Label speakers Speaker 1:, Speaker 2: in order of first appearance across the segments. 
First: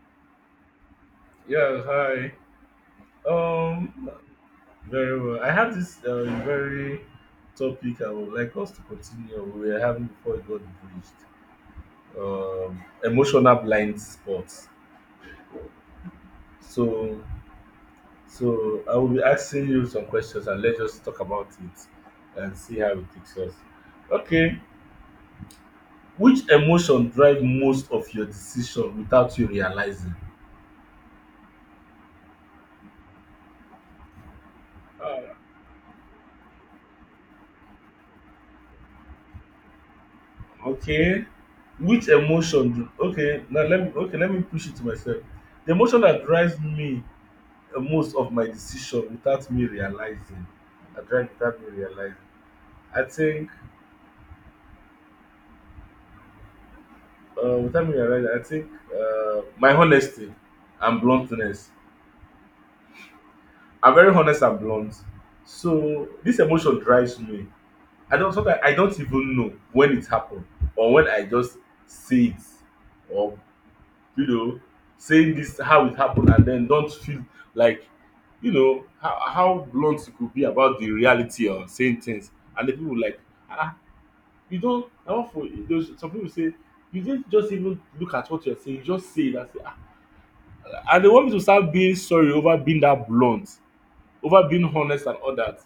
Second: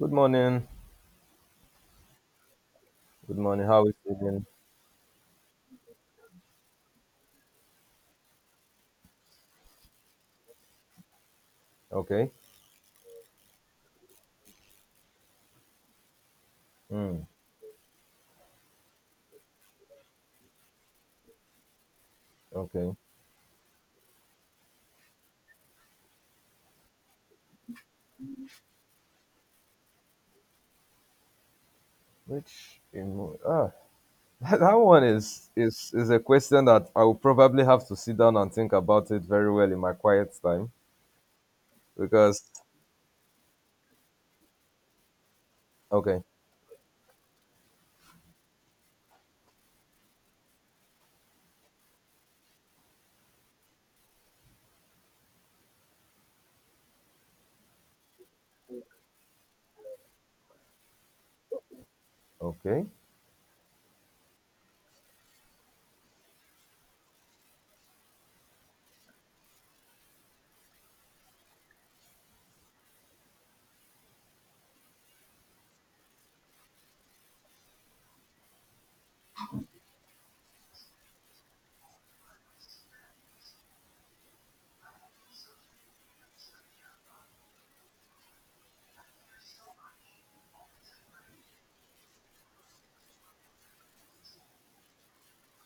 Speaker 1: Good morning.
Speaker 2: Yes, hi.
Speaker 1: Good morning. How is
Speaker 2: Um,
Speaker 1: it doing?
Speaker 2: Very well. I have this very topic I would like us to continue. We were having before it got breached.
Speaker 1: Okay.
Speaker 2: Emotional blind spots. So,
Speaker 1: Mm,
Speaker 2: so I will be asking you some questions, and let's just talk about it and see how
Speaker 1: okay.
Speaker 2: it takes us. Okay. Which emotion drive most of your decision without you realizing?
Speaker 1: Which emo- ah, that one is a question that I will probably have to sit down and think about it very well in my quiet time
Speaker 2: Okay. Which
Speaker 1: because
Speaker 2: emotion do okay, Now let me let me push it to myself. The emotion
Speaker 1: okay,
Speaker 2: that drives me most of my decision without me realizing. I drive without me realizing. I think without me realizing, I think my honesty and bluntness.
Speaker 1: okay,
Speaker 2: I'm very honest and blunt. So this emotion drives me. I don't sometimes I don't even know when it happened, or when I just say it, or you know, saying this how it happened and then don't feel like, you know, how blunt you could be about the reality of saying things. And the people like, ah, you don't na one for those, some people say you didn't just even look at what you're saying, you just say that, and ah, they want me to start being sorry over being that blunt, over being honest and all that.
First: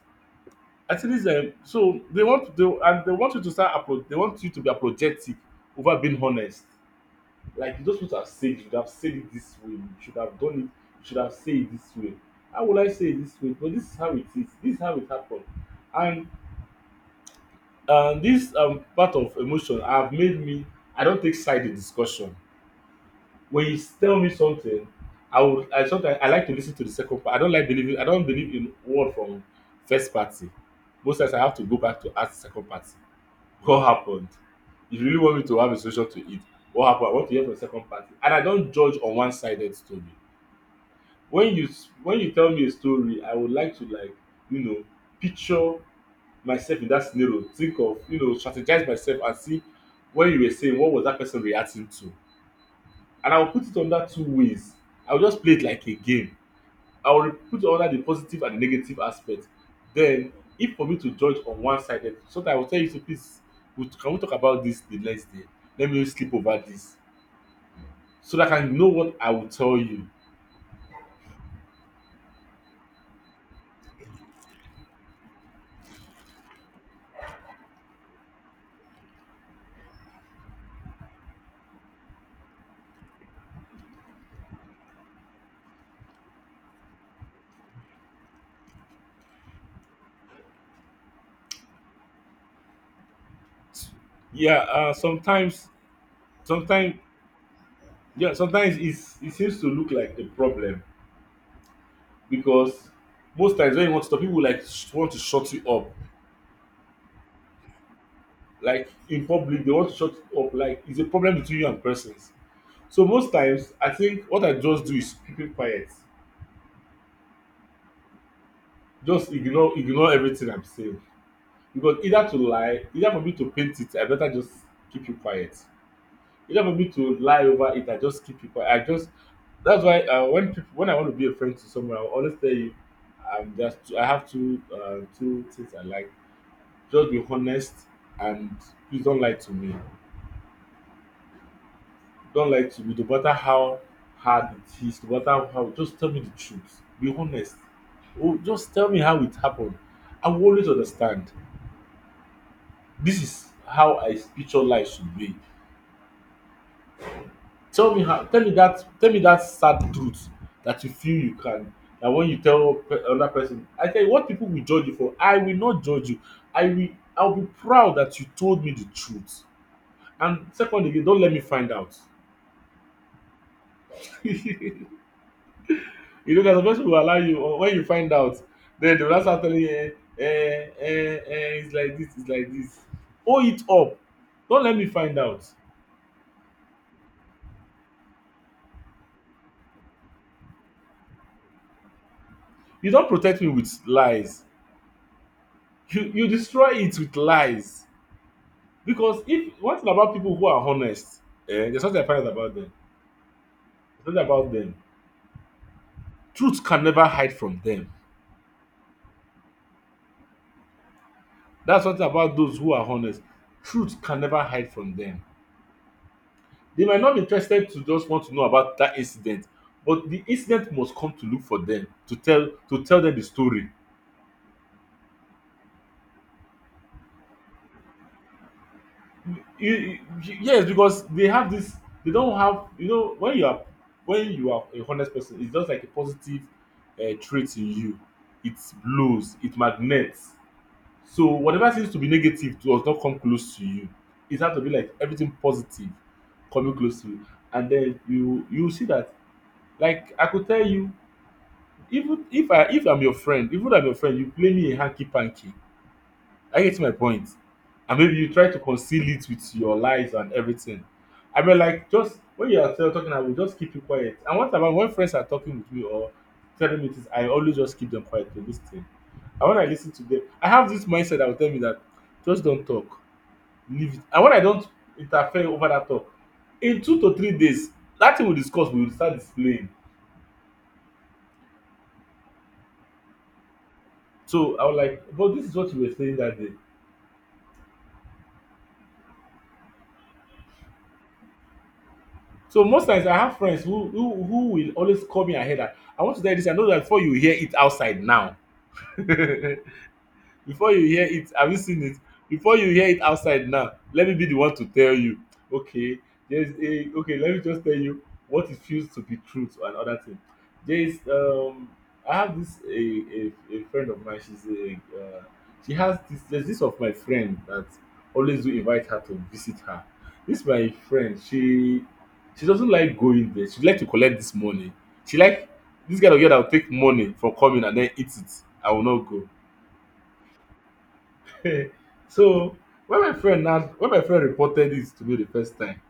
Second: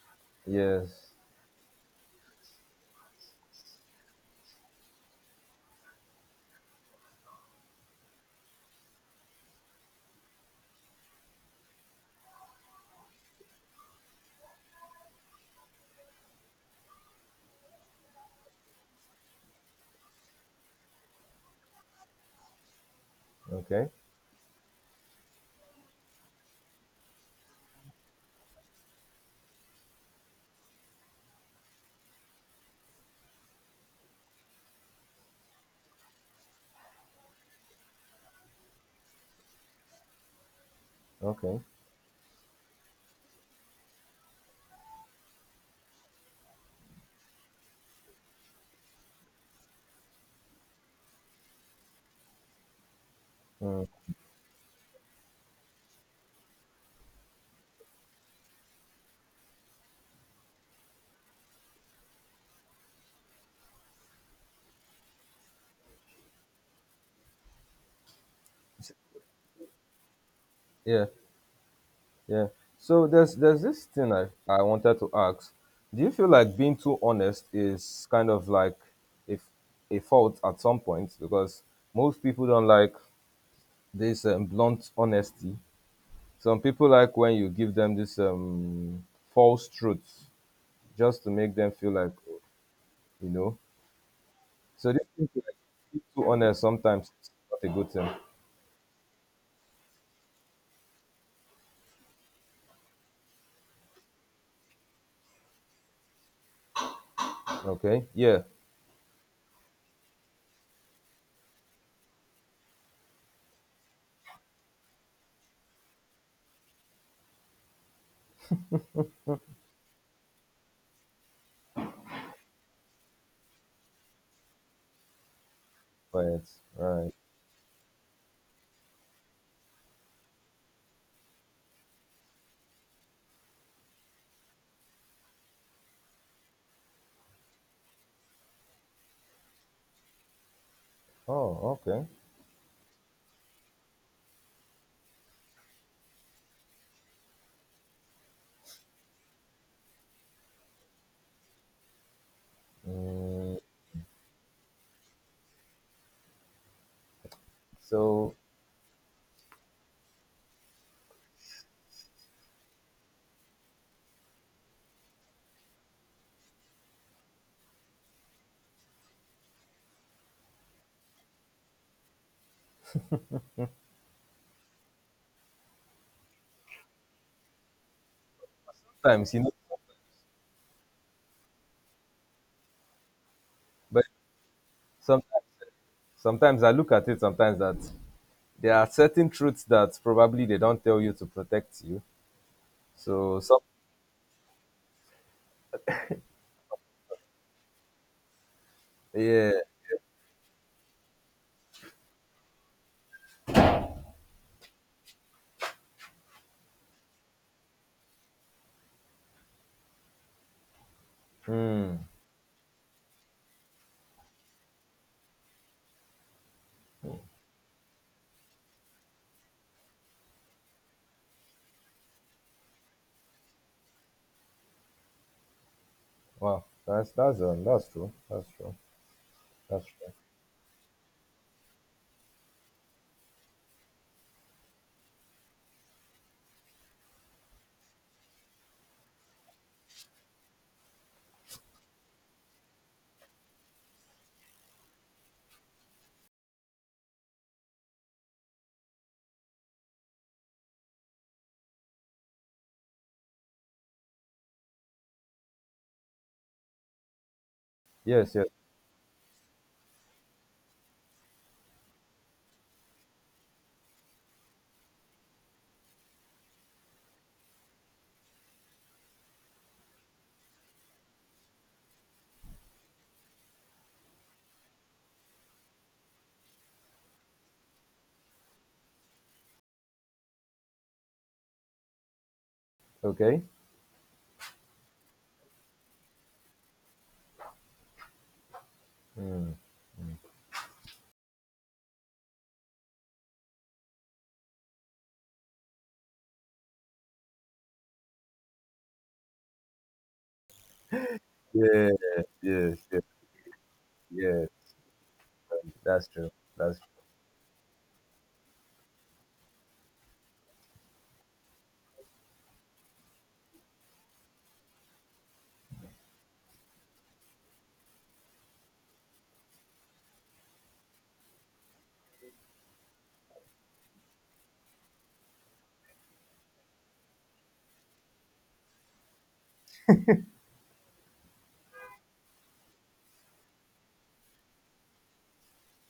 Speaker 1: yes,
Speaker 2: I think this um, they want you to start apolo they want you to be apologetic over being honest. Like those people have said you should have said it this way, you should have done it, you should have said it this way. How would I say it this way? But this is how it is, this is how it happened. And this part of emotion have made me, I don't take side in discussion. When you
Speaker 1: okay,
Speaker 2: tell me something, I sometimes I like to listen to the second part. I don't believe in word from first party. Most times I have to go back to ask the second party. What happened? If you really want me to have a solution to it, what happened? I want to hear from the second party. And I don't judge on one sided story.
Speaker 1: okay,
Speaker 2: When you tell me a story, I would like to, like, you know, picture myself in that scenario, think of, you know, strategize myself and see when you were saying what was that person reacting to. And I will put it
Speaker 1: mm,
Speaker 2: on that two ways. I will just play it like a game. I will put under the positive and the negative aspect. Then, if for me to judge on one sided, sometimes I will tell you to please, can we talk about this the next day? Let me sleep over this so that I can know what I will tell you.
Speaker 1: yeah, yeah. So there's this thing I wanted to ask. Do you feel like being too honest is kind of like if a fault at some point because most people don't like this blunt honesty. Some people like when you give them this false truths just to make them feel like, you know.
Speaker 2: Yeah,
Speaker 1: So this thing like
Speaker 2: sometimes,
Speaker 1: being too honest
Speaker 2: sometimes,
Speaker 1: sometimes is not a good thing.
Speaker 2: yeah, sometimes it seems to look like a problem because most times when you want to talk, people like want to shut you up.
Speaker 1: Okay, yeah,
Speaker 2: Like in public, they want to shut you up. Like it's a problem between you and persons. So most times, I think what I just do is keep it quiet. Just ignore everything I'm saying, because either to lie, either for me to paint it, I better just keep you quiet,
Speaker 1: but
Speaker 2: either for me
Speaker 1: right.
Speaker 2: to lie over it, I just keep you quiet, I just, that's why when people, when I want to be a friend to someone, I will always tell you, I'm just, I have two two things I like. Just be honest, and please don't lie to me.
Speaker 1: Oh, okay.
Speaker 2: Don't lie to me, no matter how hard it is, no matter how, just tell me the truth, be honest. Oh, just tell me how it happened, I will always understand. This is
Speaker 1: Mm,
Speaker 2: how I picture life should be. Tell me how,
Speaker 1: so
Speaker 2: tell me that sad truth that you feel you can, that when you tell another person, I tell you what people will judge you for, I will not judge you. I will I will be proud that you told me the truth. And secondly, again, don't let me find out. You know, there's a person who will allow you, or when you find out, then they will now
Speaker 1: sometimes
Speaker 2: start telling you, eh, eh eh, it's like this, it's like this. Hold it up.
Speaker 1: but
Speaker 2: Don't let me find
Speaker 1: sometimes
Speaker 2: out.
Speaker 1: sometimes I look at it sometimes that there are certain truths that probably they don't tell you to protect you.
Speaker 2: You don't
Speaker 1: So
Speaker 2: protect me
Speaker 1: some
Speaker 2: with lies. You destroy it with lies. Because
Speaker 1: yeah.
Speaker 2: if one thing about people who are honest, eh, there's something I find about them. There's something about them. Truth can never hide from them. That's
Speaker 1: Hmm.
Speaker 2: something about those who are honest. Truth can never hide from them. They might not be interested to just want to know about that incident, but the incident must come to look for them to tell them the story.
Speaker 1: Wow. That's true. That's true. That's right.
Speaker 2: Yes, because they have this, they don't have, you know, when you are, when you are a honest person, it's just like a positive trait in you. It blows, it magnets. So whatever seems to be negative does not come close to you. It has to be like everything positive coming close to you. And then you see that, like I could tell you, even if I'm your friend, even if I'm your friend, you play me a hanky panky, I get my point. And maybe you
Speaker 1: Yes, yes.
Speaker 2: try to conceal it with your lies and everything. I mean, like, just when you are still talking, I will just keep you quiet. And what about when friends are talking with me or telling me things, I always just keep them quiet to listen. And when I listen to them, I have this mindset that will tell me that just don't talk, leave it. And when I don't interfere over that talk, in 2 to 3 days, that thing we discuss, we will start displaying.
Speaker 1: Okay.
Speaker 2: So I was like, but this is what you were saying that day.
Speaker 1: Hmm.
Speaker 2: So most times I have friends who who will always call me ahead, that, I want to tell you this. I know that before you hear it outside now. Before you hear it, have you seen
Speaker 1: Yeah,
Speaker 2: it, before you
Speaker 1: yes,
Speaker 2: hear it
Speaker 1: yes,
Speaker 2: outside now, let me be the
Speaker 1: yes.
Speaker 2: one to tell you. Okay,
Speaker 1: That's true.
Speaker 2: there's
Speaker 1: That's
Speaker 2: a,
Speaker 1: true.
Speaker 2: okay, let me just tell you what it feels to be truth and other thing. There is, um, I have this a friend of mine, she's a, uh, she has this, there's this of my friend that always do invite her to visit her. This my friend, she doesn't like going there, she like to collect this money, she like this kind of girl that will take money for coming and then eat it, I will not go. So when my friend reported this to me the first time,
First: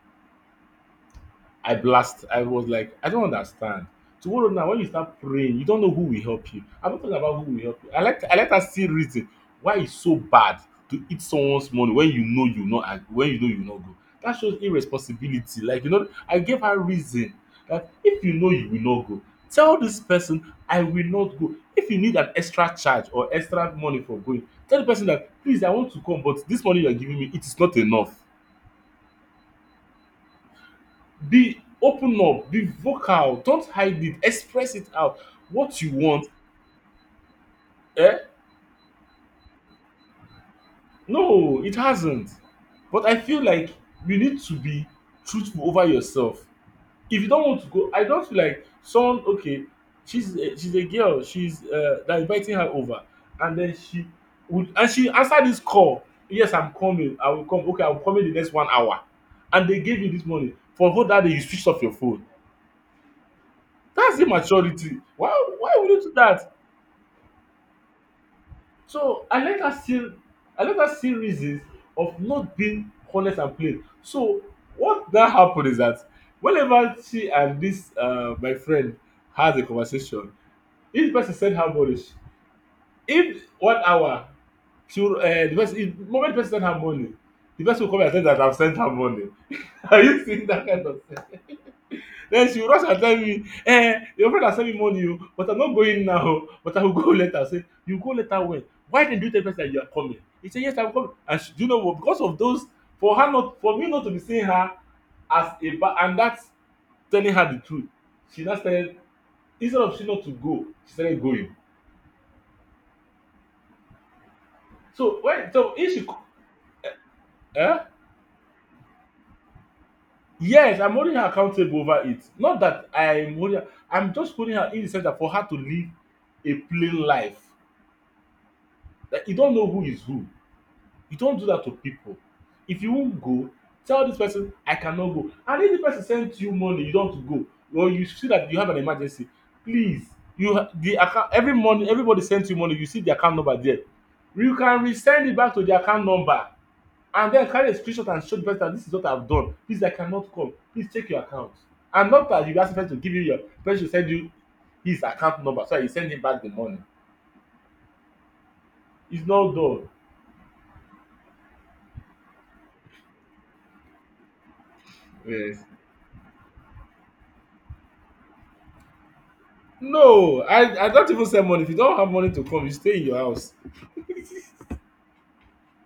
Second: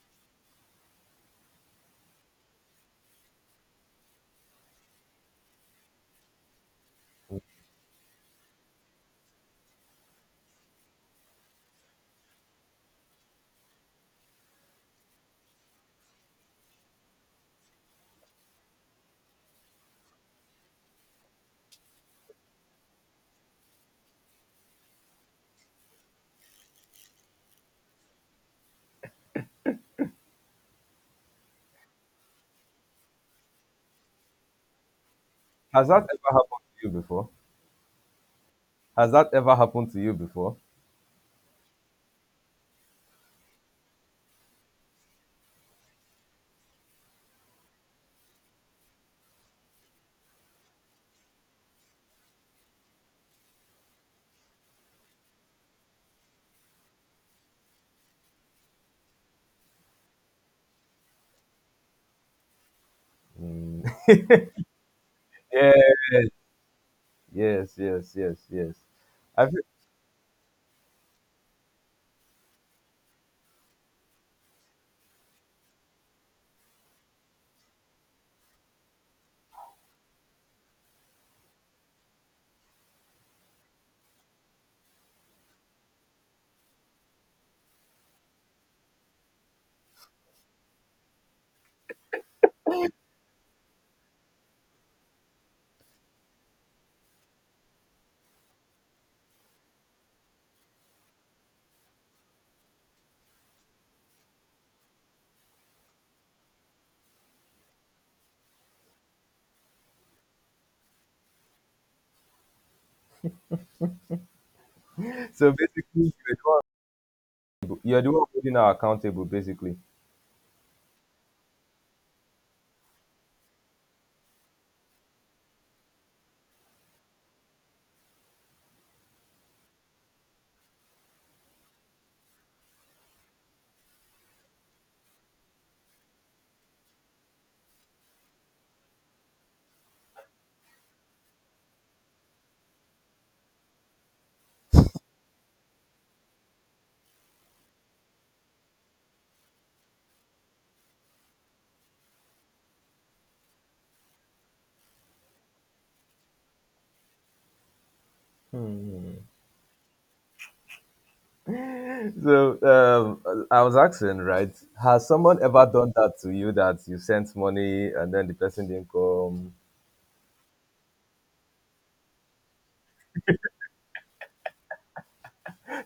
Speaker 2: I blast. I was like, I don't understand. Tomorrow now, when you start praying, you don't know who will help you. I'm not talking about who will help you. I let her see reason why it's so bad to eat someone's money when you know you not when you know you not go. That shows irresponsibility. Like you know, I gave her reason that if you know you will not go, tell this person I will not go. If you need an extra charge or extra money for going, tell the person that please I want to come, but this money you are giving me it is not enough, be open up, be vocal, don't hide it, express it out. What
Speaker 1: Has
Speaker 2: you
Speaker 1: that
Speaker 2: want,
Speaker 1: ever happened to you before?
Speaker 2: eh?
Speaker 1: Has that ever happened to you before?
Speaker 2: No, it hasn't. But I feel like you need to be truthful over yourself. If you don't want to go, I don't feel like someone, okay, she's a girl, she's they're inviting her over, and then she would and she answered this call. Yes, I'm coming, I will come. Okay, I'll come in the next 1 hour. And they gave you this money. For whole that day you switched off your phone.
Speaker 1: Mm.
Speaker 2: That's immaturity. Why
Speaker 1: Yeah.
Speaker 2: why would you do that?
Speaker 1: Yes, yes, yes, yes.
Speaker 2: So
Speaker 1: I feel,
Speaker 2: I let her see reasons of not being honest and plain. So what that happened is that whenever she and this my friend has a conversation, each person send her money. If 1 hour she will, the person, if moment the person send her money, the person will come and say that I've sent her money. Are you seeing that kind of, then she will rush and tell me, eh, your friend has sent me money, oh, but I'm not going now, oh, but I will go later. I say, you go later when? Why didn't you tell me that you are coming? He said, yes, I'm coming. And she, do you know what? Because of those, for her not, for me not to be seeing her as a, and that's telling her the truth. She now started, instead of she not to go, she started going. So
Speaker 1: so
Speaker 2: when, so if she,
Speaker 1: basically,
Speaker 2: co-
Speaker 1: you're the
Speaker 2: eh?
Speaker 1: one you're the one holding her accountable, basically.
Speaker 2: Yes, I'm holding her accountable over it. Not that I'm holding her, I'm just holding her in the center for her to live a plain life. Like you don't know who is who. You don't do that to people. If you won't go, tell this person, I cannot go. And if the person sends you money, you don't want to go, or you see that you have an emergency, please, you ha- the account every money, everybody sends you money, you see the account number there. You can resend it back to the account number and then carry a screenshot and show the person that this is what I've done. Please, I cannot come. Please check your account. And not that you ask the person to give you your person should send you his account number so that you send him back the money. It's not done.
Speaker 1: So I was asking, right? Has someone
Speaker 2: Yes.
Speaker 1: ever done that to you that you sent money and then the person didn't come?
Speaker 2: No, I don't even send money. If you don't have money to come, you stay in your house.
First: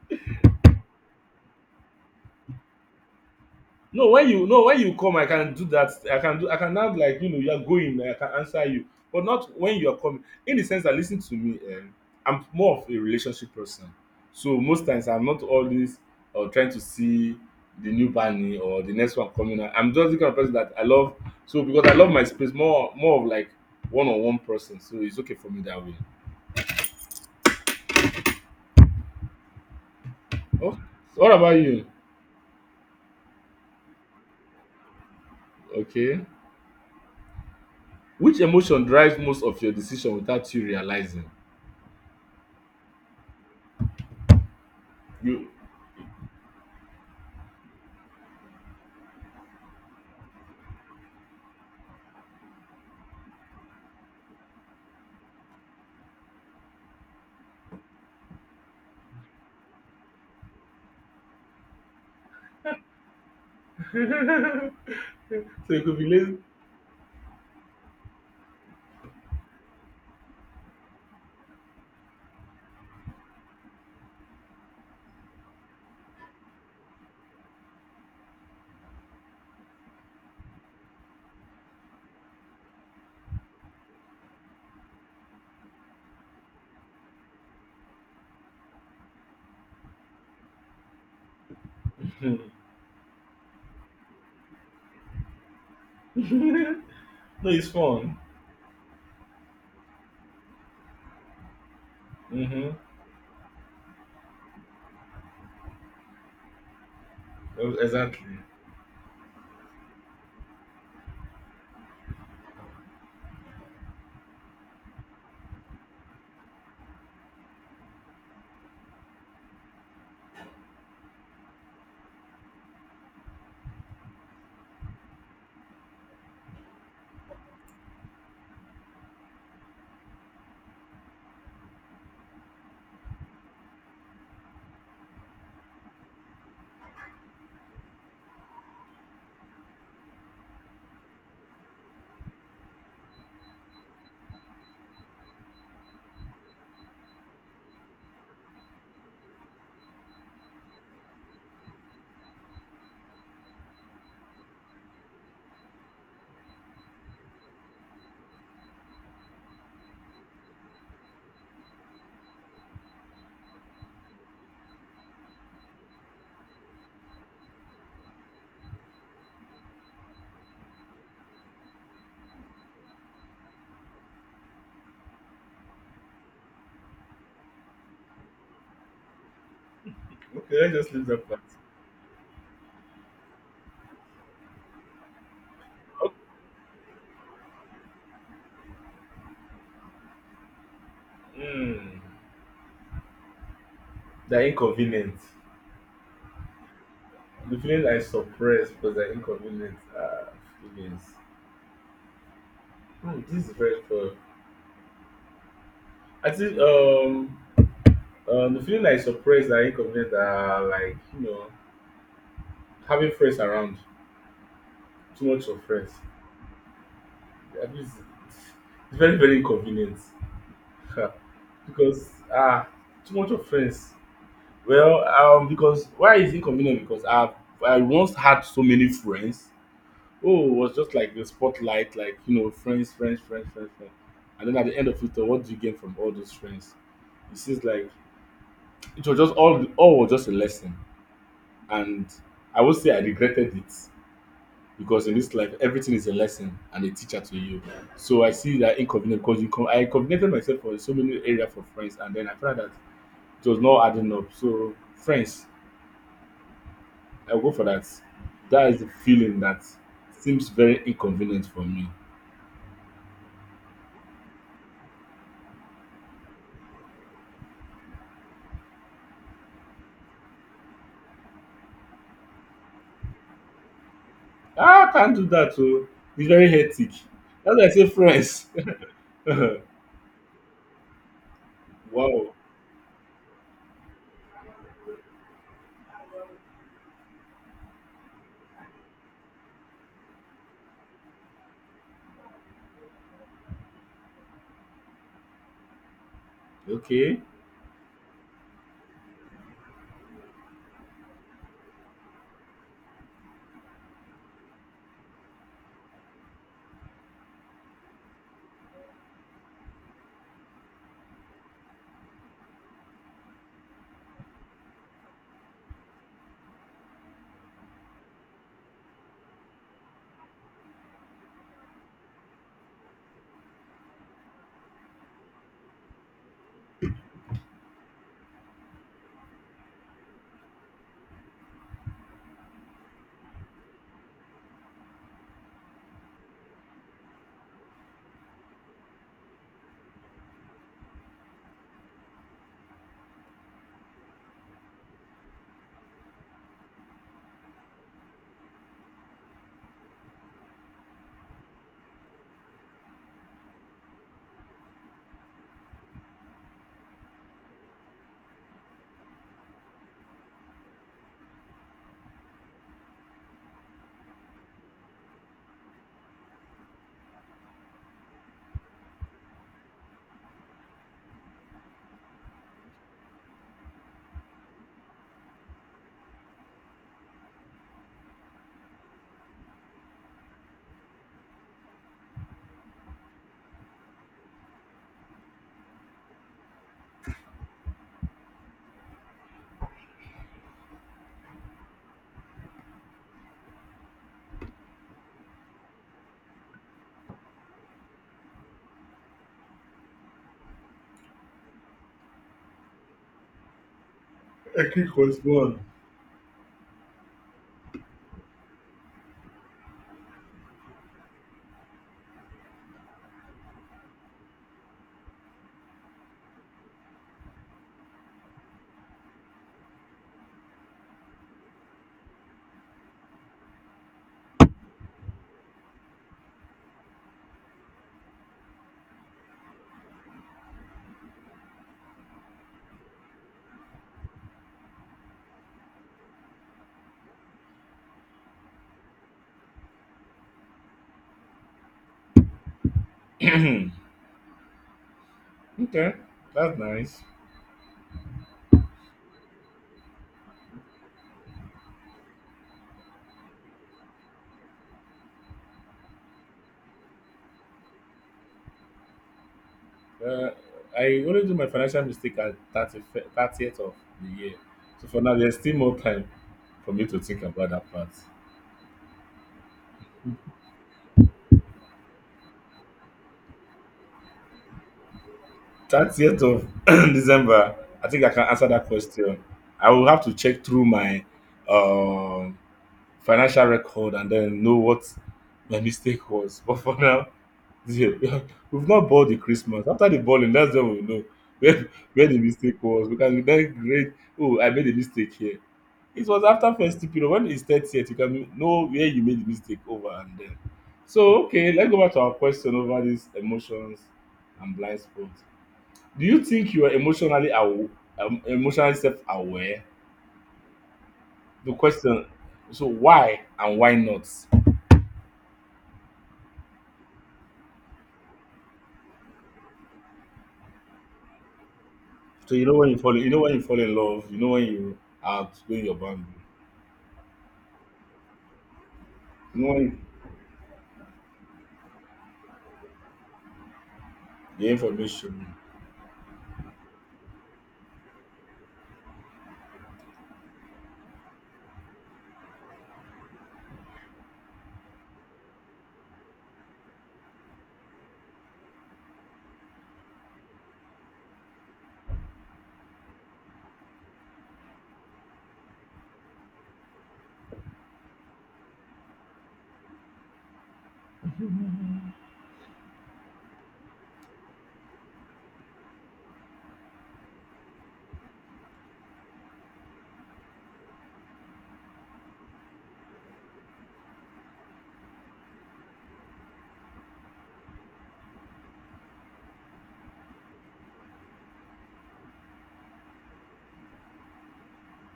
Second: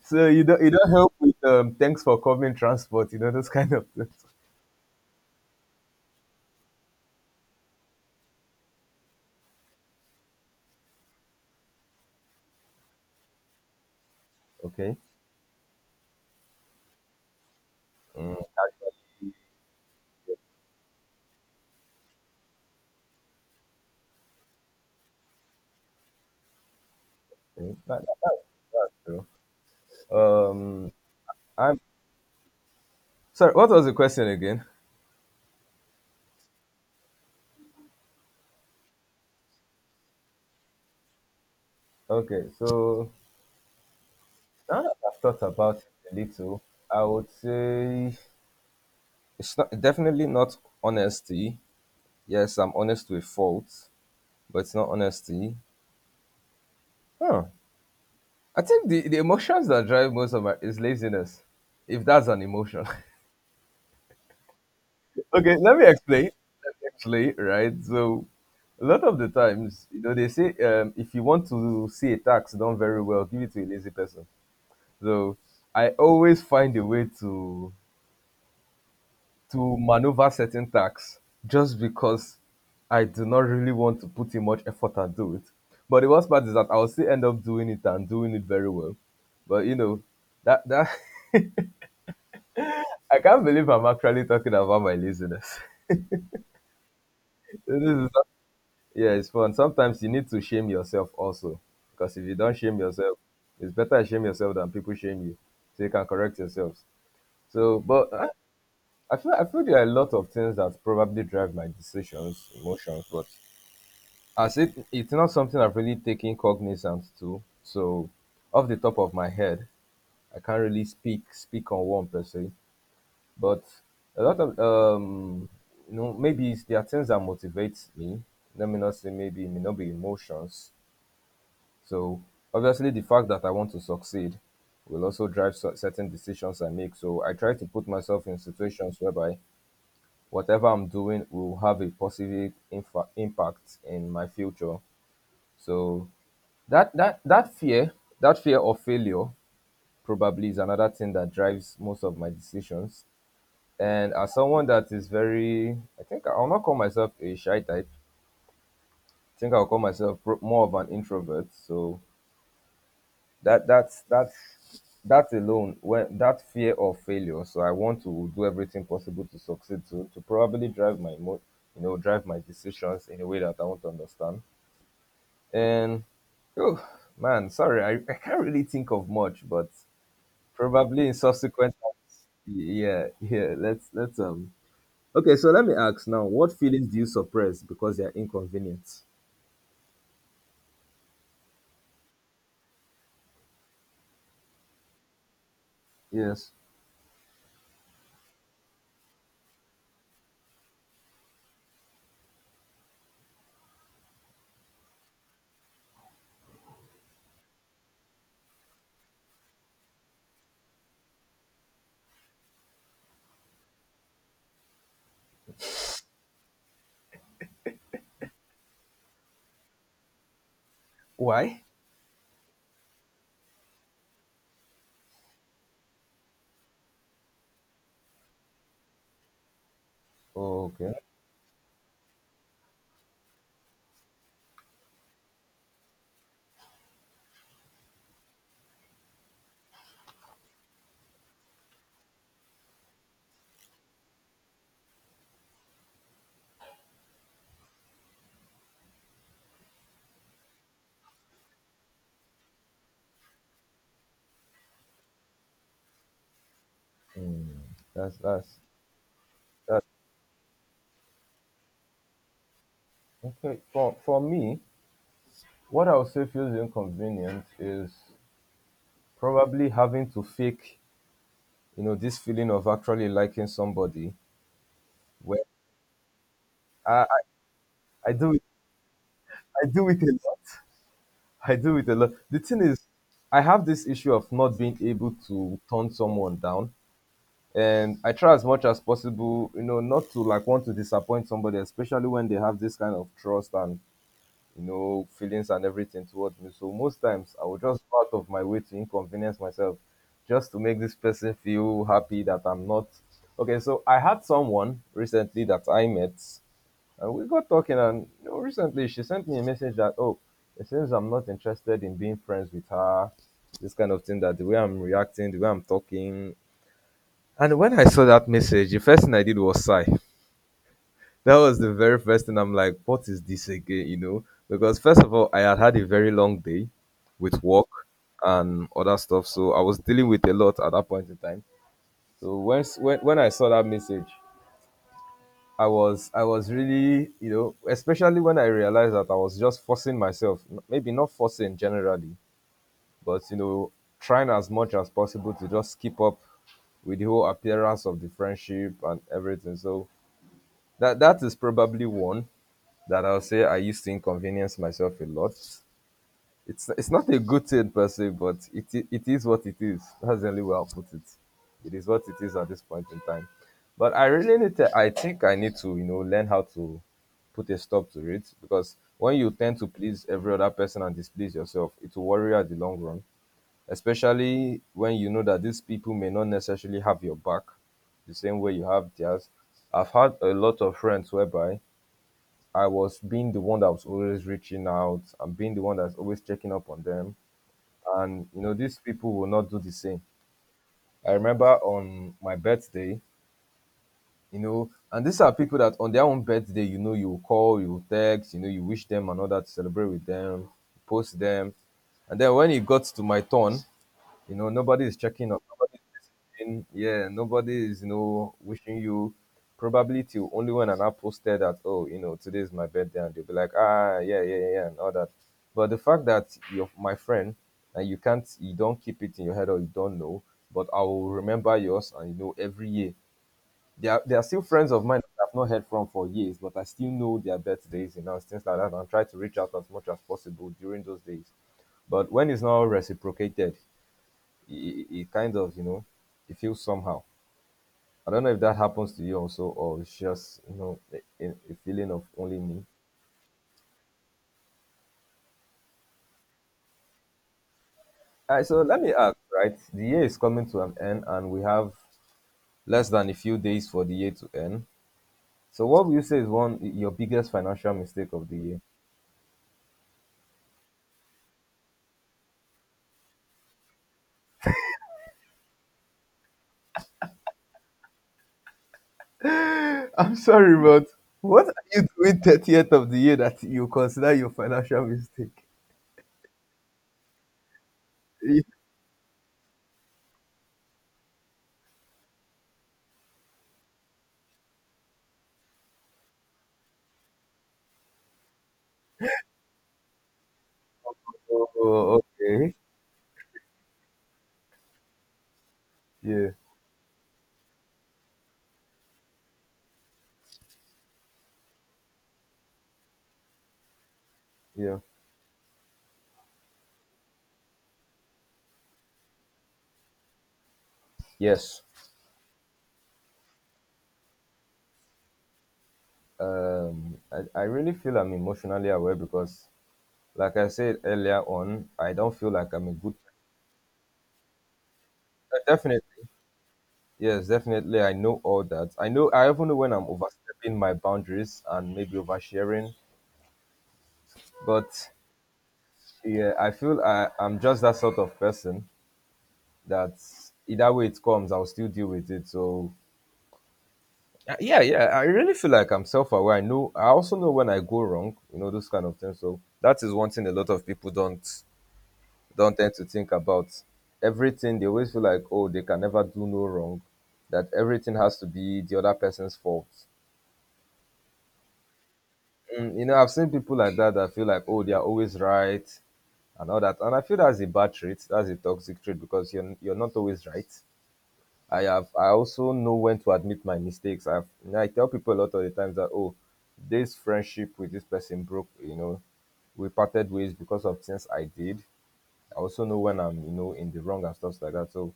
Speaker 1: So you don't help with thanks for coming transport, you know those kind of
Speaker 2: No,
Speaker 1: things.
Speaker 2: when you come, I can do that. I can now, like, you know you are going. I can answer you, but not when you are coming. In the sense that, listen to me, I'm more of a relationship person. So most
Speaker 1: Okay.
Speaker 2: times I'm not always trying to see the new
Speaker 1: Mm,
Speaker 2: bunny or the
Speaker 1: casually.
Speaker 2: next one coming out. I'm just the kind of person that I love. So because I love my space, more more of like one on one person. So it's okay for me that way.
Speaker 1: That, that, that's true.
Speaker 2: Oh,
Speaker 1: Um,
Speaker 2: so what about
Speaker 1: I'm
Speaker 2: you?
Speaker 1: sorry. What was the question again?
Speaker 2: Okay. Which emotion drives most of your decision without you realizing?
Speaker 1: Okay, so now that I've thought
Speaker 2: You
Speaker 1: about it a little, I would say it's not definitely not honesty. Yes, I'm honest with faults, but it's not honesty. Huh. I think the emotions that drive most of my is laziness, if that's an emotion.
Speaker 2: so
Speaker 1: Okay, let me
Speaker 2: it could be
Speaker 1: explain.
Speaker 2: lazy.
Speaker 1: Actually, right? So a lot of the times, you know, they say if you want to see a tax done very well, give it to a lazy person. So I always find a way to maneuver certain tax just because I do not really want to put in much effort and do it. But the worst part is that I'll still end up doing it and doing it very well. But you know, that
Speaker 2: Hmm.
Speaker 1: I can't believe I'm actually talking about my laziness.
Speaker 2: No, it's
Speaker 1: this is
Speaker 2: fun.
Speaker 1: Yeah, it's fun. Sometimes you need to shame yourself also. Because if you don't
Speaker 2: Mm-hmm.
Speaker 1: shame yourself, it's better shame yourself than people shame you. So you can correct yourselves. So
Speaker 2: Exactly.
Speaker 1: I feel there are a lot of things that probably drive my decisions, emotions, but as it it's not something I've really taken cognizance to. So off the top of my head, I can't really speak on one per se. But a lot of you know, maybe it's, there are things that motivates me. Let me not say maybe it may not be emotions. So obviously, the fact that I want to succeed will also drive certain decisions I make. So I try to put myself in situations whereby whatever I'm doing will have a positive impact in my future. So that that fear of failure, probably is another thing that drives most of my decisions. And as someone that is very, I think I'll not call myself a shy type. I think I'll call myself more of an introvert. So that's that's that alone when that fear of failure so I want to do everything possible to succeed to probably drive my you know drive my decisions in a way that I want to understand and oh man sorry I can't really think of much but
Speaker 2: Okay, let's just leave
Speaker 1: probably in
Speaker 2: that part.
Speaker 1: subsequent times, yeah yeah let's okay so let me ask now what feelings do you suppress because they are inconvenient
Speaker 2: Mm. They're inconvenient.
Speaker 1: yes
Speaker 2: The feelings I suppress because they're inconvenient are feelings. Hmm, this is very tough. I think the feeling I suppress that are inconvenient are, like, you know, having friends around. Too much of friends. At least it's very inconvenient. Ha.
Speaker 1: why
Speaker 2: Because ah, too much offense. Because why is it inconvenient? Because I once had so many friends. Oh, it was
Speaker 1: okay.
Speaker 2: just like the spotlight, like, you know, friends, friends, friends, friends, friends. And then at the end of it all, what do you gain from all those friends? It seems like it was just all was just a lesson. And I would say I regretted it, because in this life everything is a lesson and a teacher to you. So I see that inconvenient because I inconvenienced myself for so many area for friends, and then I found that it was not adding up. So friends, I go
Speaker 1: Hmm.
Speaker 2: for that.
Speaker 1: That's
Speaker 2: That is the feeling that seems very inconvenient for me.
Speaker 1: Okay, for me, what I would say feels inconvenient is probably having to fake, you know, this feeling of actually liking somebody.
Speaker 2: Ah, I can't do
Speaker 1: Where
Speaker 2: that, o. It's very hectic.
Speaker 1: I,
Speaker 2: That's why I say
Speaker 1: I, I do it,
Speaker 2: friends.
Speaker 1: I do it a lot. I do it a lot.
Speaker 2: Wow.
Speaker 1: The thing is, I have this issue of not being able to turn someone down, and I try as much as possible, you know, not to like want to disappoint somebody, especially when they have this kind of trust and you know, feelings and everything towards me. So most
Speaker 2: Okay.
Speaker 1: times I would just go out of my way to inconvenience myself just to make this person feel happy that I'm not. Okay, so I had someone recently that I met and we got talking and you know, recently she sent me a message that, oh, it seems I'm not interested in being friends with her. This kind of thing that the way I'm reacting, the way I'm talking. And when I saw that message, the first thing I did was sigh. That was the very first thing I'm like, what is this again? You know, because first of all, I had had a very long day with work and other stuff, so I was dealing with a lot at that point in time. So when I saw that message, I was really you know, especially when I realized that I was just forcing myself, maybe not forcing generally, but you know, trying as much as possible to just keep up with the whole appearance of the friendship and everything. So that is probably one. That I'll say I used to inconvenience myself a lot. It's not a good thing per se, but it is what it is. That's the only way I'll put it. It is what it is at this point in time. But I really need to. I think I need to you know learn how to put a stop to it because when you tend to please every other person and displease yourself, it will worry you at the long run. Especially when you know that these people may not necessarily have your back the same way you have theirs. I've had a lot of friends whereby I was being the one that was always reaching out and being the one that's always checking up on them. And, you know, these people will not do the same. I remember on my birthday, you know, and these are people that on their own birthday, you know, you call, you text, you know, you wish them and all that, celebrate with them, post them. And then when it got to my turn, you know, nobody
Speaker 2: Hectic
Speaker 1: is
Speaker 2: was
Speaker 1: checking up.
Speaker 2: one.
Speaker 1: Nobody wishing, yeah, nobody is, you know, wishing you probability only when an app posted that, oh, you know, today is my birthday, and they'll be like, ah, yeah, yeah, yeah, yeah, and all that. But the fact that you're my friend and you can't, you don't keep it in your head or you don't know, but I will remember yours and you know every year. There are still friends of mine that I've not heard from for years, but I still know their birthdays and you know, things like that and try to reach out as much as possible during those days. But when it's not reciprocated, it kind of, you know, it feels somehow. I don't know if that happens to you also, or it's just you know a feeling of only me.
Speaker 2: Okay, that's nice.
Speaker 1: All right, so let me ask, right? The year is coming to an end, and we have less than a few days for the year to end. So, what would you say is one your biggest financial mistake of the year?
Speaker 2: Uh, I only do my financial mistake at 30, 30th of the year. So for now, there's still more time for me to think about that part.
Speaker 1: I'm sorry, but what are you doing 30th of the year that you consider your financial mistake?
Speaker 2: 30th of December, I think I can
Speaker 1: Yeah.
Speaker 2: answer that question. I will have to check through my um, financial record and then know what my mistake was. But for now, yeah, we've not bought the Christmas. After the balling, that's when we know where,
Speaker 1: Oh,
Speaker 2: where the
Speaker 1: okay.
Speaker 2: mistake was. Because we can then grade, oh, I made a mistake here. It was
Speaker 1: Yeah,
Speaker 2: after festive period, when it's 30th, you can know where you made the mistake over and then. So, okay, let's go back to our question over these emotions and
Speaker 1: yeah.
Speaker 2: blind spots. Do you think you are emotionally self aware? The
Speaker 1: Yes.
Speaker 2: question, so why and why not?
Speaker 1: I really feel I'm emotionally aware because like I said earlier on, I don't feel
Speaker 2: So you
Speaker 1: like
Speaker 2: know
Speaker 1: I'm
Speaker 2: when
Speaker 1: a
Speaker 2: you
Speaker 1: good.
Speaker 2: fall in love, you know when you are outgoing your
Speaker 1: Definitely,
Speaker 2: boundary,
Speaker 1: yes, definitely. I know all that. I know. I
Speaker 2: you
Speaker 1: even
Speaker 2: know
Speaker 1: know
Speaker 2: when you,
Speaker 1: when I'm overstepping my boundaries and maybe oversharing.
Speaker 2: the
Speaker 1: But
Speaker 2: information.
Speaker 1: yeah, I'm just that sort of person that either way it comes, I'll still deal with it. So yeah, yeah. I really feel like I'm self-aware. I know. I also know when I go wrong. You know those kind of things. So that is one thing a lot of people don't tend to think about everything. They always feel like, oh, they can never do no wrong, that everything has to be the other person's fault. Mm, you know, I've seen people like that that feel like, oh, they are always right and all that. And I feel that's a bad trait. That's a toxic trait because you're not always right. I also know when to admit my mistakes. I tell people a lot of the times that oh, this friendship with this person broke. You know, we parted ways because of things I did. I also know when I'm in the wrong and stuff like that. So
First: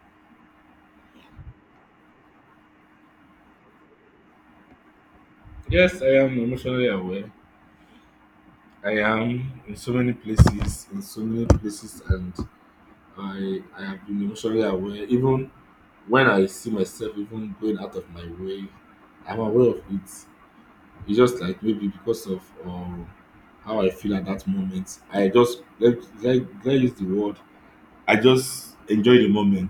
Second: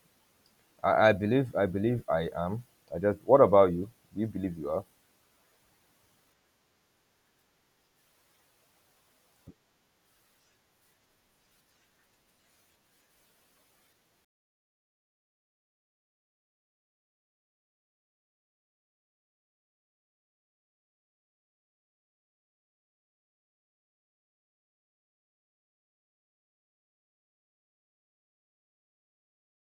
Speaker 1: I believe I am. I just What about you? Do you believe you are?
Speaker 2: Yes, I am emotionally aware. I am in so many places, in so many places, and I have been emotionally aware. Even when I see myself even going out of my way, I'm aware of it. It's just like maybe because of how I feel at that moment. I just let use the word. I just enjoy the moment.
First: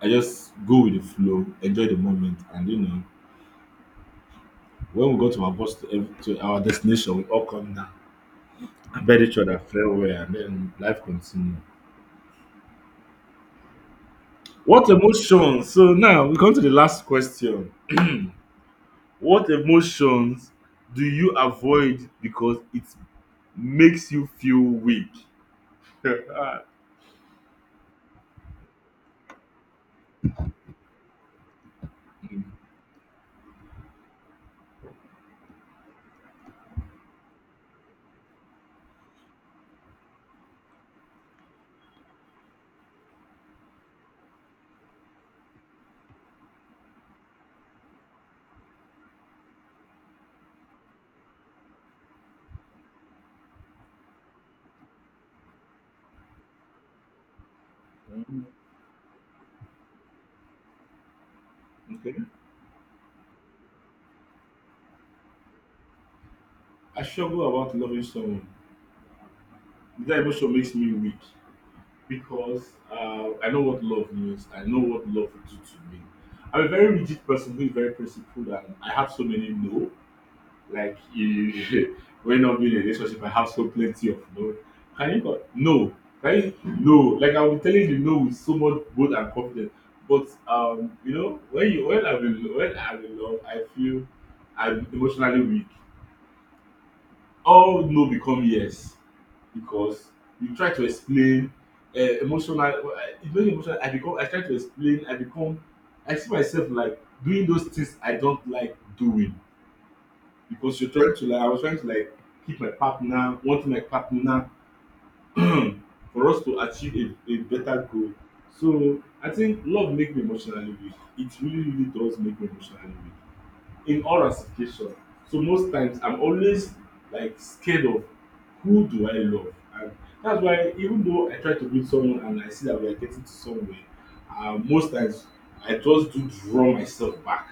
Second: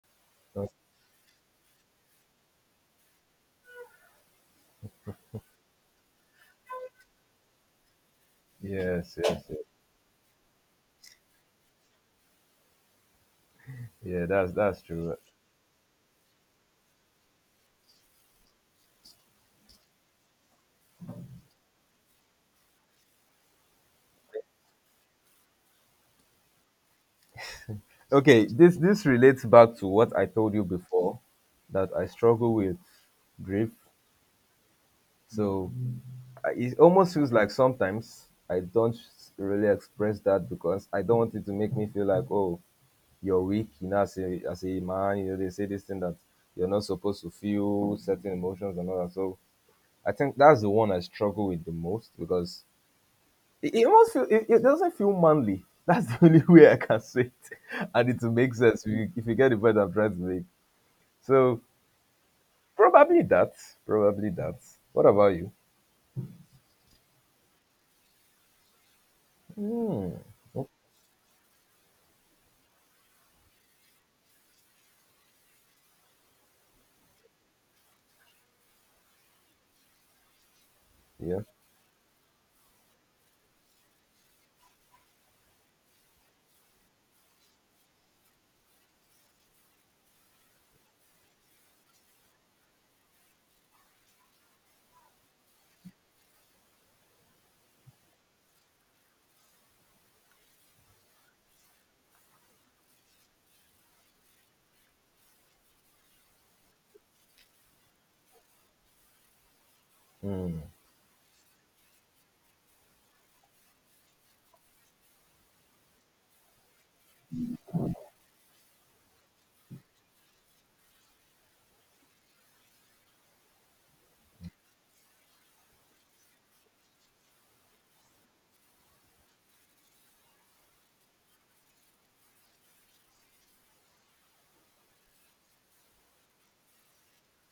Speaker 2: I just
Speaker 1: Oh.
Speaker 2: go with the flow, enjoy the moment, and you know when we got to our bus to, to our destination, we all come down and
Speaker 1: Yes,
Speaker 2: bid each
Speaker 1: yes, yes.
Speaker 2: other farewell, and then life continues.
Speaker 1: Yeah, that's
Speaker 2: What
Speaker 1: true.
Speaker 2: emotion? So now we come to the last question. What emotions do you avoid because it makes you feel weak?
Speaker 1: Okay, this relates back to what I told you before that I struggle with grief. So it almost feels like sometimes I don't really express that because I don't want it to make me feel like oh you're weak. You know, as a man, you know they say this thing that you're not supposed to feel certain emotions and all that. So I think that's the one I struggle with the most because it almost feel, it doesn't feel manly. That's the only way I can say it, and it will make sense if if you get the point I'm trying to make. So
Speaker 2: Okay.
Speaker 1: probably that, probably that. What about you?
Speaker 2: I struggle about loving someone.
Speaker 1: Hmm.
Speaker 2: That emotion
Speaker 1: Oh.
Speaker 2: makes me weak, because I know what love means. I know what love will do to me. I'm a very rigid person who is very principled, and I have so many no. Like
Speaker 1: Yeah.
Speaker 2: you, when not being in a relationship, I have so plenty of no. Can you go? No. Can you? No. Like I'll be telling you no with so much bold and confidence. But you know, when you when I'm in love, I feel I'm emotionally weak. All no become yes, because you try to explain It's very emotional. I become. I try to explain. I become. I see myself like doing those things I don't like doing,
Speaker 1: Hmm.
Speaker 2: because you're trying to like, I was trying to like, keep my partner, want my partner, for us to achieve a better goal. So I think love make me emotionally weak. It really, really does make me emotionally weak in all ramifications. So most times I'm always like scared of who do I love? And that's why even though I try to meet someone and I see that we are getting to somewhere, most times I just do draw myself back,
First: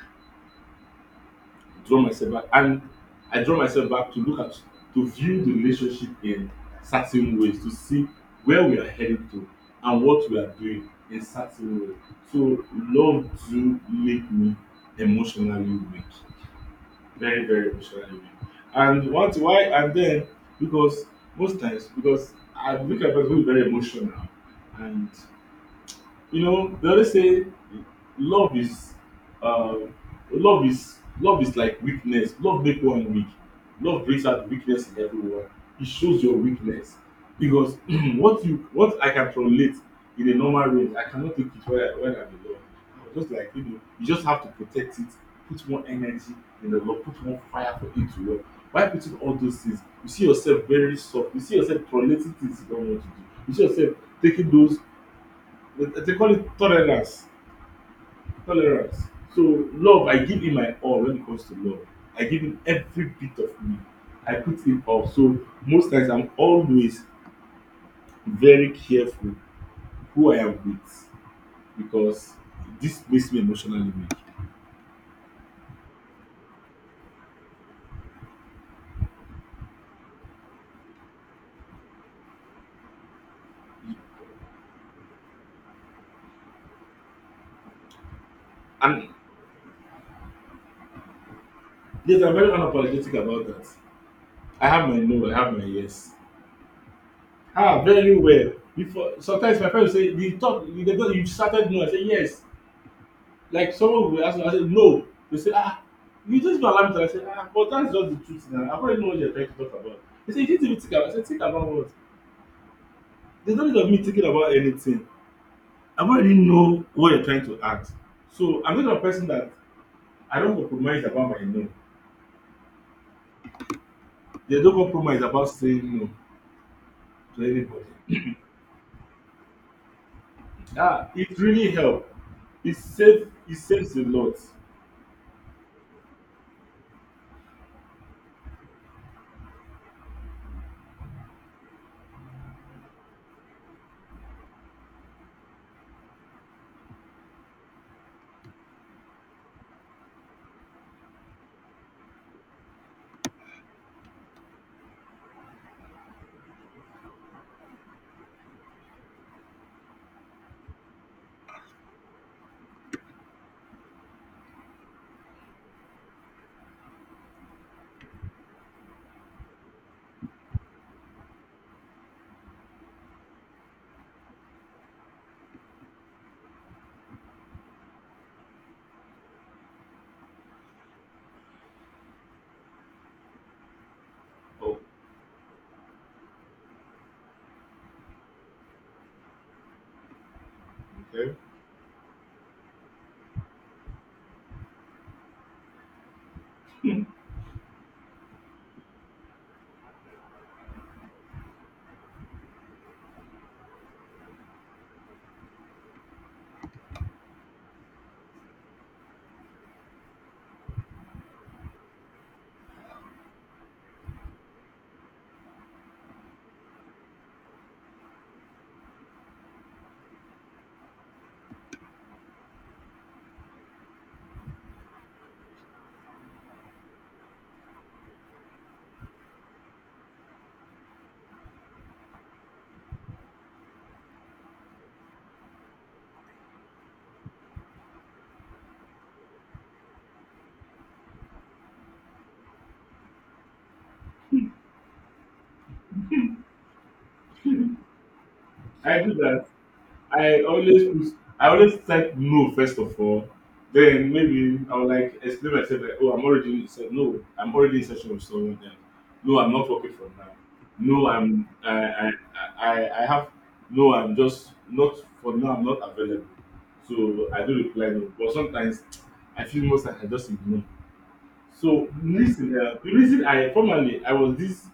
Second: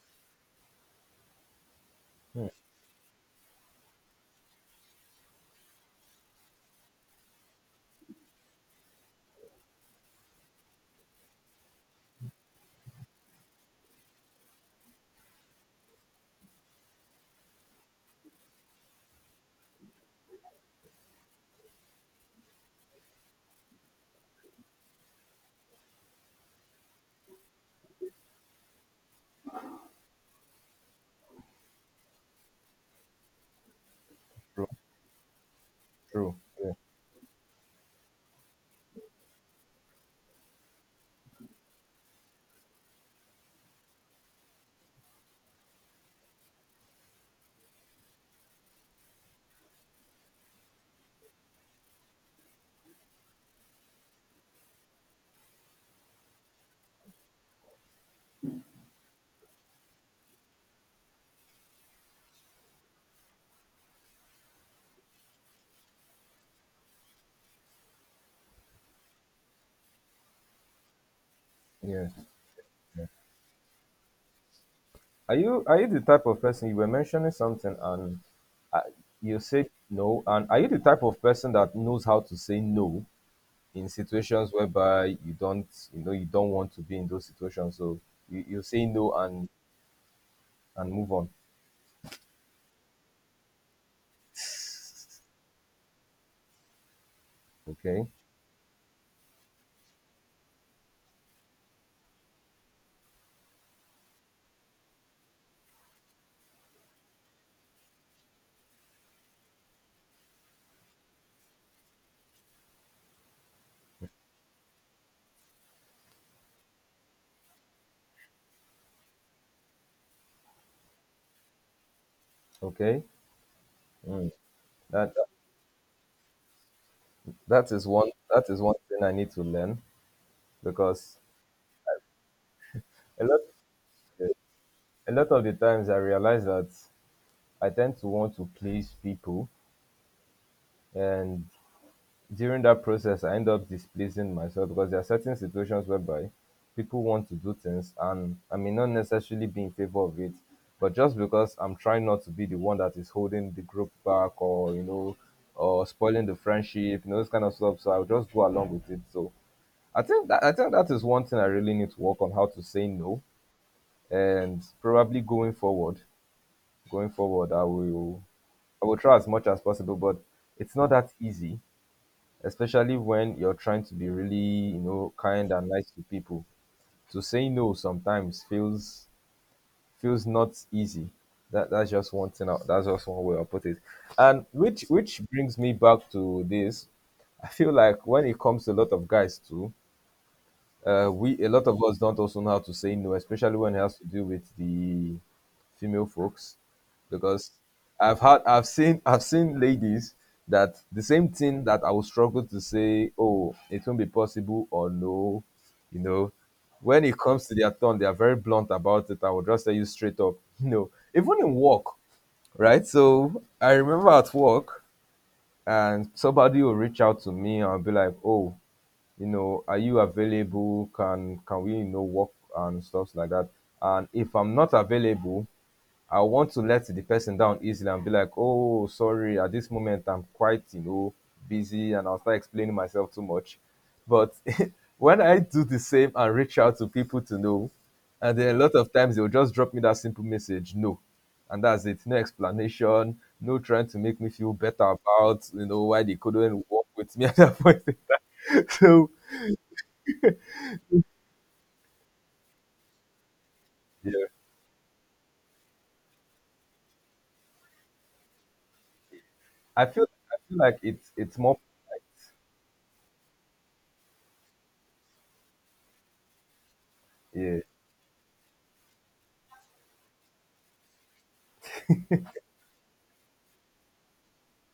Speaker 1: Hmm.
Speaker 2: and I draw myself back to look at, to view the relationship in certain ways, to see where we are heading to and what we are doing in certain ways. So love do make me emotionally weak. Very, very emotionally weak. And what, why, and then, because most times because I look at people who is very emotional, and you know, they always say love is uh, love is like weakness. Love make one weak. Love brings out
Speaker 1: True.
Speaker 2: weakness in everyone. It shows
Speaker 1: True.
Speaker 2: your
Speaker 1: Yeah.
Speaker 2: weakness because what I can tolerate in a normal range, I cannot take it when I'm alone. I'm just like, you know, you just have to protect it. Put more energy in the love. Put more fire for it to work. By putting all those things, you see yourself very soft. You see yourself tolerating things you don't want to do. You see yourself taking those, they call it tolerance. Tolerance. So love, I give him my all when it comes to love. I give him every bit of me. I put him all. So most times I'm always very careful who I am with,
Speaker 1: Yes.
Speaker 2: because this
Speaker 1: Yeah.
Speaker 2: makes me emotionally weak.
Speaker 1: Are you the type of person you were mentioning something and uh, you said no? And are you the type of person that knows how to say no in situations whereby you don't you know you don't want to be in those situations? So you say
Speaker 2: And
Speaker 1: no and and move on.
Speaker 2: yes, I'm very unapologetic about that. I have my no, I have my yes. Ah,
Speaker 1: Okay,
Speaker 2: very well. Before, sometimes my friends say you talk, you, you started no, I say yes. Like someone will ask me, I say no. They say, ah, you just don't allow me to. I say, ah, but that's just the truth now. I already know what you're trying to talk about. They say you didn't even think about. I say, think about what? There's no need of me thinking about anything. I already know what you're trying to act. So I'm not a person that I don't compromise about my no.
Speaker 1: okay. Mm.
Speaker 2: They don't
Speaker 1: That
Speaker 2: compromise about saying no to anybody.
Speaker 1: that is one thing I need to learn
Speaker 2: Ah,
Speaker 1: because
Speaker 2: it really helps.
Speaker 1: a lot
Speaker 2: It saves a lot.
Speaker 1: a lot of the times I realize that I tend to want to please people, and during that process I end up displeasing myself because there are certain situations whereby people want to do things and I may not necessarily be in favor of it, but just because I'm trying not to be the one that is holding the group back or you know or spoiling the friendship, you know, this kind of stuff. So I'll just go along with it. So I think that is one thing I really need to work on how to say no, and going forward, I will try as much as possible, but it's not that easy, especially when you're trying to be really you know kind and nice to people. To say no sometimes feels not easy. That that's just one thing. That's just one way I put it, and
Speaker 2: Oh,
Speaker 1: which brings me back to this. I feel like when it comes to a lot of guys too,
Speaker 2: okay.
Speaker 1: we a lot of us don't also know how to say no, especially when it has to do with the female folks, because I've seen ladies that the same thing that I will struggle to say, oh, it won't be possible or no, you know, when it comes to their turn, they are very blunt about it. I will just tell you straight up, no, even in work, right? So I remember at work, and somebody will reach out to me and be like, "Oh, you know, are you available? Can we, you know, work and stuff like that?" And if I'm not available, I want to let the person down easily and be like, oh, sorry, at this moment I'm quite, you know, busy and I'll start explaining myself too much. But when I do the same and reach out to people to know, and then a lot of times they'll just drop me that simple message, no. And that's it. No explanation, no trying to make me feel better about, you know, why they couldn't work with me at that point.
Speaker 2: I
Speaker 1: So
Speaker 2: do that. I always put, I always type no first of all. Then
Speaker 1: yeah.
Speaker 2: maybe I will like explain myself like, oh, I'm already said no, I'm already in session with someone else. No, I'm not
Speaker 1: I
Speaker 2: working
Speaker 1: feel
Speaker 2: for now.
Speaker 1: I feel like
Speaker 2: No,
Speaker 1: it's more
Speaker 2: I have no, I'm just not for now. I'm not available. So I do
Speaker 1: yeah.
Speaker 2: reply no, but sometimes I feel most like I just ignore. So listen, the reason I formerly I was this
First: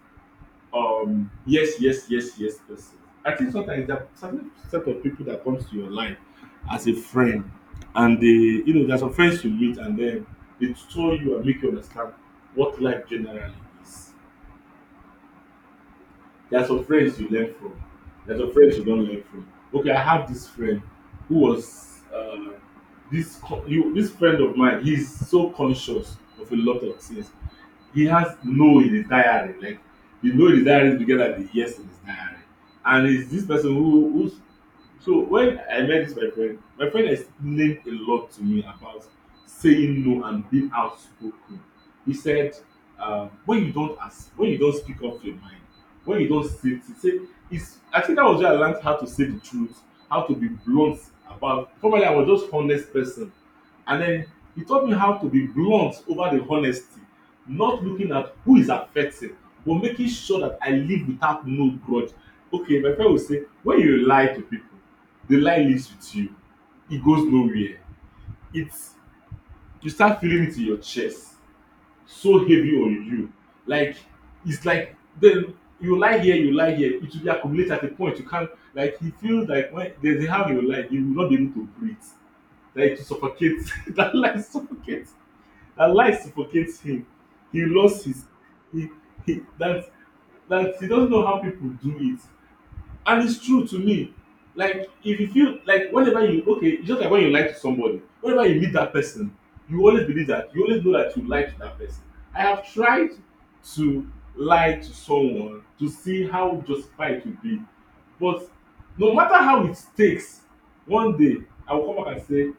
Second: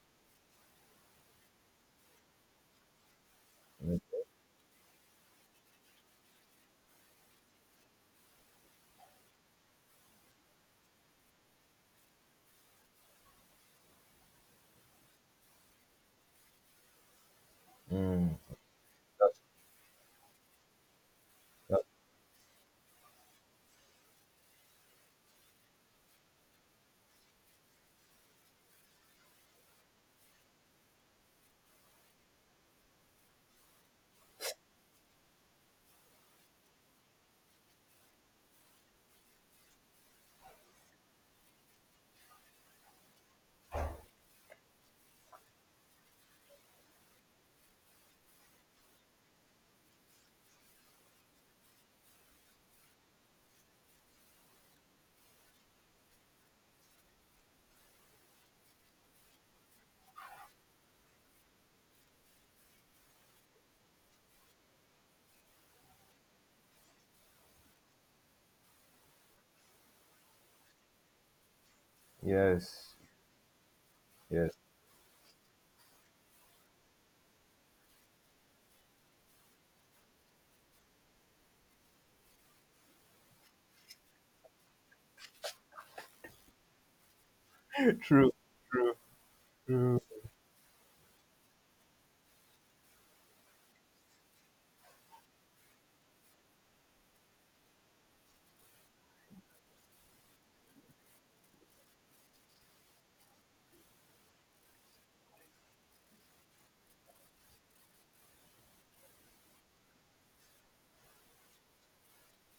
Speaker 2: yes person. I think sometimes there are
Speaker 1: Mm.
Speaker 2: certain set of people that comes to your life as a friend, and they, you know, there's some friends you meet and then they show you and make you understand what life generally is. There's some friends you learn from,
Speaker 1: Mm.
Speaker 2: there's some friends you don't learn from. Okay, I have this friend who was this this friend of mine. He's so conscious of a lot of things. He has no in his diary, like, you know, his diary is bigger than the yes in his diary. And it's this person who's so, when I met this my friend, my friend explained a lot to me about saying no and being outspoken. He said, when you don't ask, when you don't speak up your mind, when you don't say it, say it's, I think that was where I learned how to say the truth, how to be blunt. About, probably I was just honest person. And then he taught me how to be blunt over the honesty, not looking at who is affected, but making sure that I live without no grudge. Okay, my friend will say, when you lie to people, the lie lives with you. It goes nowhere. It's, you start feeling it in your chest, so heavy
Speaker 1: Yes.
Speaker 2: on you. Like,
Speaker 1: Yes.
Speaker 2: it's like then you lie here, you lie here. It will be accumulated at a point you can't. Like, he feels like when there's a how you lie, you will not be able to breathe. Like, to suffocate. That lie suffocates. Her lies suffocate him. He lost his,
Speaker 1: True.
Speaker 2: he he that he doesn't know how people do it. And it's true to me. Like, if you feel like whenever you, okay, it's just like when you lie to somebody, whenever you meet that person, you always believe that you always know that you lie to that person. I have tried to lie to someone to see how justified it would be. But no matter how it takes, one day I will come back and say,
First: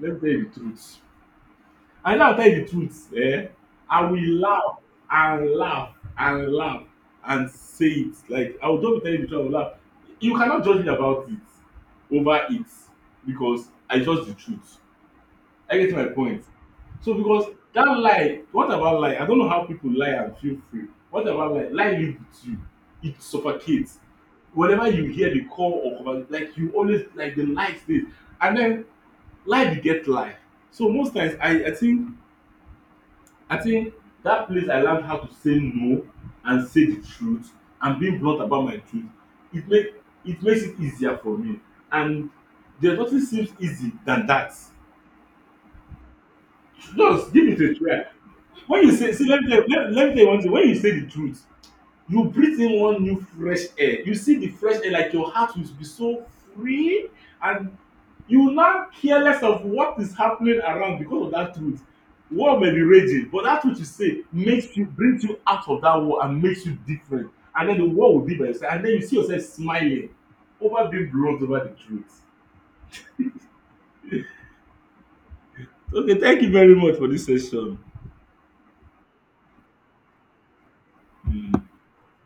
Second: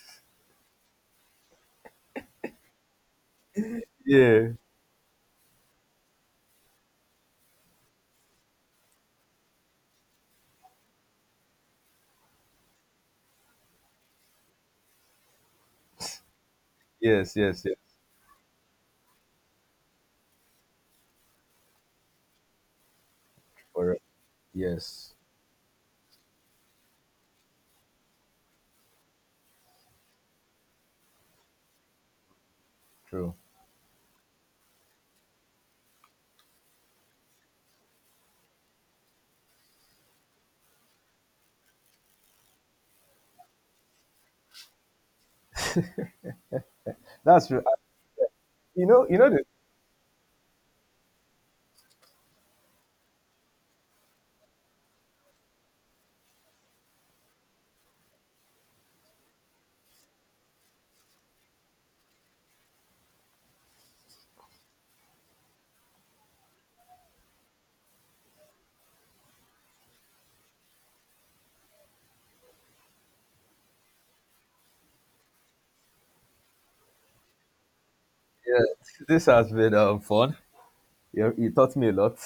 Speaker 2: let me tell you the truth. And now I tell you the truth. Eh? I will
Speaker 1: Yeah.
Speaker 2: laugh and laugh and laugh and say it. Like, I will just be telling you the truth, I will laugh. You cannot judge me about it over it because I just the truth. I get my point. So
Speaker 1: Yes,
Speaker 2: because
Speaker 1: yes, yes.
Speaker 2: that lie, what about lie? I don't know how people lie and feel free. What about lie? Lie live with you. It suffocates.
Speaker 1: Correct.
Speaker 2: Whenever you
Speaker 1: Yes.
Speaker 2: hear the call or conver- like you always, like the lie stays. And then lie beget lie. So most times I think,
Speaker 1: True.
Speaker 2: I think that place I learned how to say no and say the truth and being blunt about my truth, it make, it makes it easier for me. And there nothing seems easy than that. Just
Speaker 1: That's
Speaker 2: give it
Speaker 1: true.
Speaker 2: a try. When you say,
Speaker 1: You
Speaker 2: see,
Speaker 1: know
Speaker 2: let
Speaker 1: the,
Speaker 2: me tell you, let me tell you one thing, when you say the truth, you breathe in one new fresh air, you see the fresh air, like your heart will be so free. And you now careless of what is happening around because of that truth. War may be raging, but that truth you say makes you, brings you out of that war and makes you different, and then the war will be by your side, and then you see yourself smiling over being blunt over the truth. Okay, thank you very much for this session.
Speaker 1: yeah, this has been fun. You
Speaker 2: Mm.
Speaker 1: taught me a lot.